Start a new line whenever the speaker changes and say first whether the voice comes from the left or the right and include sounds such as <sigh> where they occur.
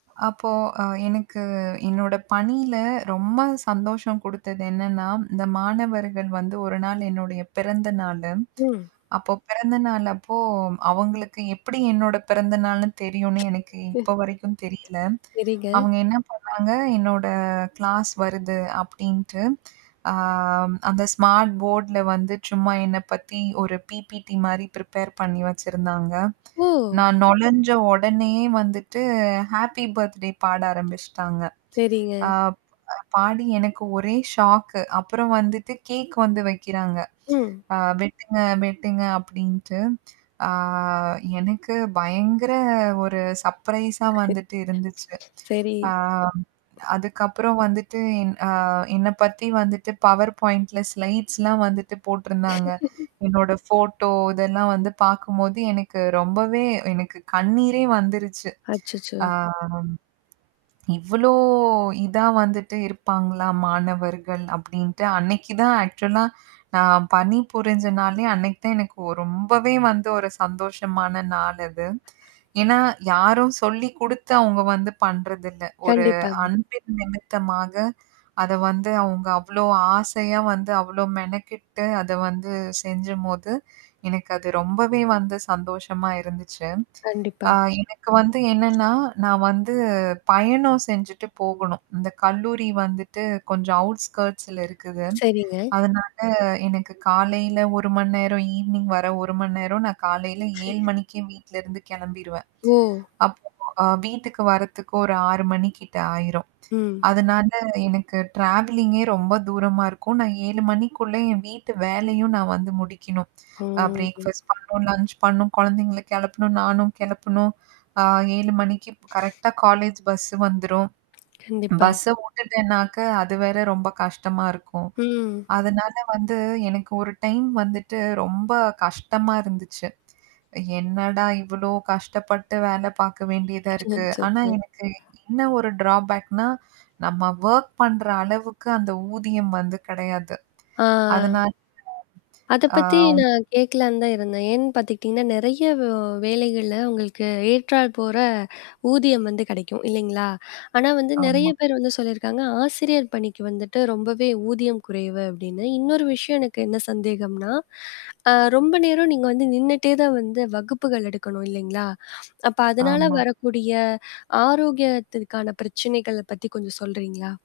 right: அப்போ, ஆ, எனக்கு என்னோட பணியில ரொம்ப சந்தோஷம் குடுத்தது என்னன்னா, இந்த மாணவர்கள் வந்து 1 நாள், என்னுடைய பிறந்த நாளு.
left: ம்.
right: அப்ப பிறந்தநாள் அப்போ, அவங்களுக்கு எப்படி என்னோட பிறந்த நாள்னு தெரியும்னு எனக்கு
left: சரிங்க
right: இப்போ
left: <laughs>
right: வரைக்கும் தெரியல.
left: செரிங்க.
right: அவங்க என்ன பண்ணாங்க என்னோட கிளாஸ் வருது அப்படின்ட்டு, ஆ,
left: ஆ
right: அந்த ஸ்மார்ட் போர்டி ல வந்து சும்மா என்னை பத்தி ஒரு பிபிடி மாதிரி பிரிப்பேர் பண்ணி வெச்சிருந்தாங்க.
left: ஓ!
right: நான் நொழைஞ்ச உடனேயே வந்துட்டு ஹேப்பி பர்த்டே பாட ஆரம்பிச்சுட்டாங்க.
left: செரிங்க.
right: ஆ, பாடி எனக்கு ஒரே ஷாக்கு அப்பறம் வந்துட்டு கேக் வந்து வைக்கிறாங்க.
left: ம்.
right: ஆ, வெட்டுங்க வெட்டுங்க, அப்படின்ட்டு, ஆ, எனக்கு பயங்கர ஒரு சர்ப்ரைஸ் ஆ, வந்துட்டு இருந்துச்சு.
left: செரி
right: ஆ, அதுக்கப்பறம் வந்துட்டு, ஆ, என் என்ன பத்தி வந்துட்டு பவர் பாயிண்ட்டில் ஸ்லைட்ஸ் -லாம் வந்துட்டு போட்டிருந்தாங்க.
left: <laughs>
right: என்னோட ஃபோட்டோ இதெல்லாம் வந்து பாக்கும்போது எனக்கு ரொம்பவே எனக்கு கண்ணீரே வந்துருச்சு.
left: அச்சச்சோ!
right: ஆ, இவ்வளோ இத வந்துட்டு இருப்பாங்கள மாணவர்கள் அப்படின்ட்டு, அன்னைக்கு தான் ஆக்சுவல -ஆ நான் பணி புருஞ்ச, நாளே அன்னைக்கு தான் எனக்கு ரொம்பவே வந்து ஒரு சந்தோஷமான நாள் அது. ஏன்னா, யாரும் சொல்லி குடுத்து அவங்க வந்து பண்றதில்ல. ஒரு
left: கண்டிப்பாங்க.
right: அன்பின் நிமித்தமாக அத வந்து அவங்க அவ்வளோ ஆசையாக வந்து, அவ்வளோ மெனக்கிட்டு, அத வந்து செஞ்சும்போது, எனக்கு அது ரொம்பவே வந்து சந்தோஷமா இருந்துச்சு.
left: கண்டிப்பா.
right: ஆ, எனக்கு வந்து என்னன்னா, நான் வந்து பயணம் செஞ்சுட்டு போகணும். இந்த கல்லூரி வந்துட்டு கொஞ்சம் அவுட்ஸ்கர்ட்ஸி -ல இருக்குது.
left: செரிங்க.
right: அதனால, எனக்கு காலையில் 1 மணி நேரம் ஈவினிங் வர 1 மணி நேரம் நான் காலையில் 7
left: <laughs>
right: மணிக்கே வீட்லருந்து கெளம்பிறுவேன்.
left: <laughs> ஓ!
right: அப்போ வீட்டுக்கு வர்றதுக்கு ஒரு 6 மணி கிட்ட ஆயிரும்.
left: ம்.
right: அதனால் எனக்கு ட்ராவலிங் -கே ரொம்ப தூரமா இருக்கும். நான் 7 மணிக்குள்ள என் வீட்டு வேலையும் நான் வந்து முடிக்கணும்
left: ம்ஹம்
right: பிரேக்ஃபாஸ்ட் பண்ணும், லஞ்ச் பண்ணும், குழந்தைங்கள கிளப்பணும், நானும் கிளப்பணும், 7 மணிக்கு கரெக்ட்டா காலேஜ் பஸ்சு வந்துரும்
left: <smacks lips> கண்டிப்பா.
right: பஸ்ச விட்டுட்டேனாக்க அது வேறு ரொம்ப கஷ்டமா இருக்கும்.
left: ம்.
right: அதனால வந்து, எனக்கு ஒரு டைம் வந்துட்டு ரொம்ப கஷ்டமாக இருந்துச்சு. என்னடா இவ்வளோ கஷ்டப்பட்டு வேலை பாக்க வேண்டியதா இருக்கு. ஆனா, எனக்கு
left: <unintelligible>
right: இன்னும் ஒரு டிராபேக் -னா, நம்ம வொர்க் பண்ற அளவுக்கு அந்த ஊதியம் வந்து கெடையாது.
left: ஆ,
right: அதனால
left: அதை
right: ஆ,
left: பத்தி நான் கேட்கலான்னு தான் இருந்தேன். ஏன் பாத்துக்கிட்டிங்கன்னா, நெறைய வேவ் வேலைகள உங்களுக்கு ஏற்றார் போற ஊதியம் வந்து கெடைக்கும், இல்லைங்களா? ஆனா வந்து நெறைய
right: ஆமா,
left: பேர் வந்து சொல்லியிருக்காங்க, ஆசிரியர் பணிக்கு வந்துட்டு ரொம்பவே ஊதியம் குறைவு அப்படின்னு. இன்னொரு விஷயம், எனக்கு என்ன சந்தேகம்னா, ஆ, ரொம்ப நேரம் நீங்க வந்து நின்னுட்டே தான் வந்து வகுப்புகள் எடுக்கணும், இல்லைங்களா? அப்போ, அதனால
right: ஆமா.
left: வரக்கூடிய ஆரோக்கியத்திற்கான பிரச்சனைகள பத்தி கொஞ்சம் சொல்கிறீங்களா?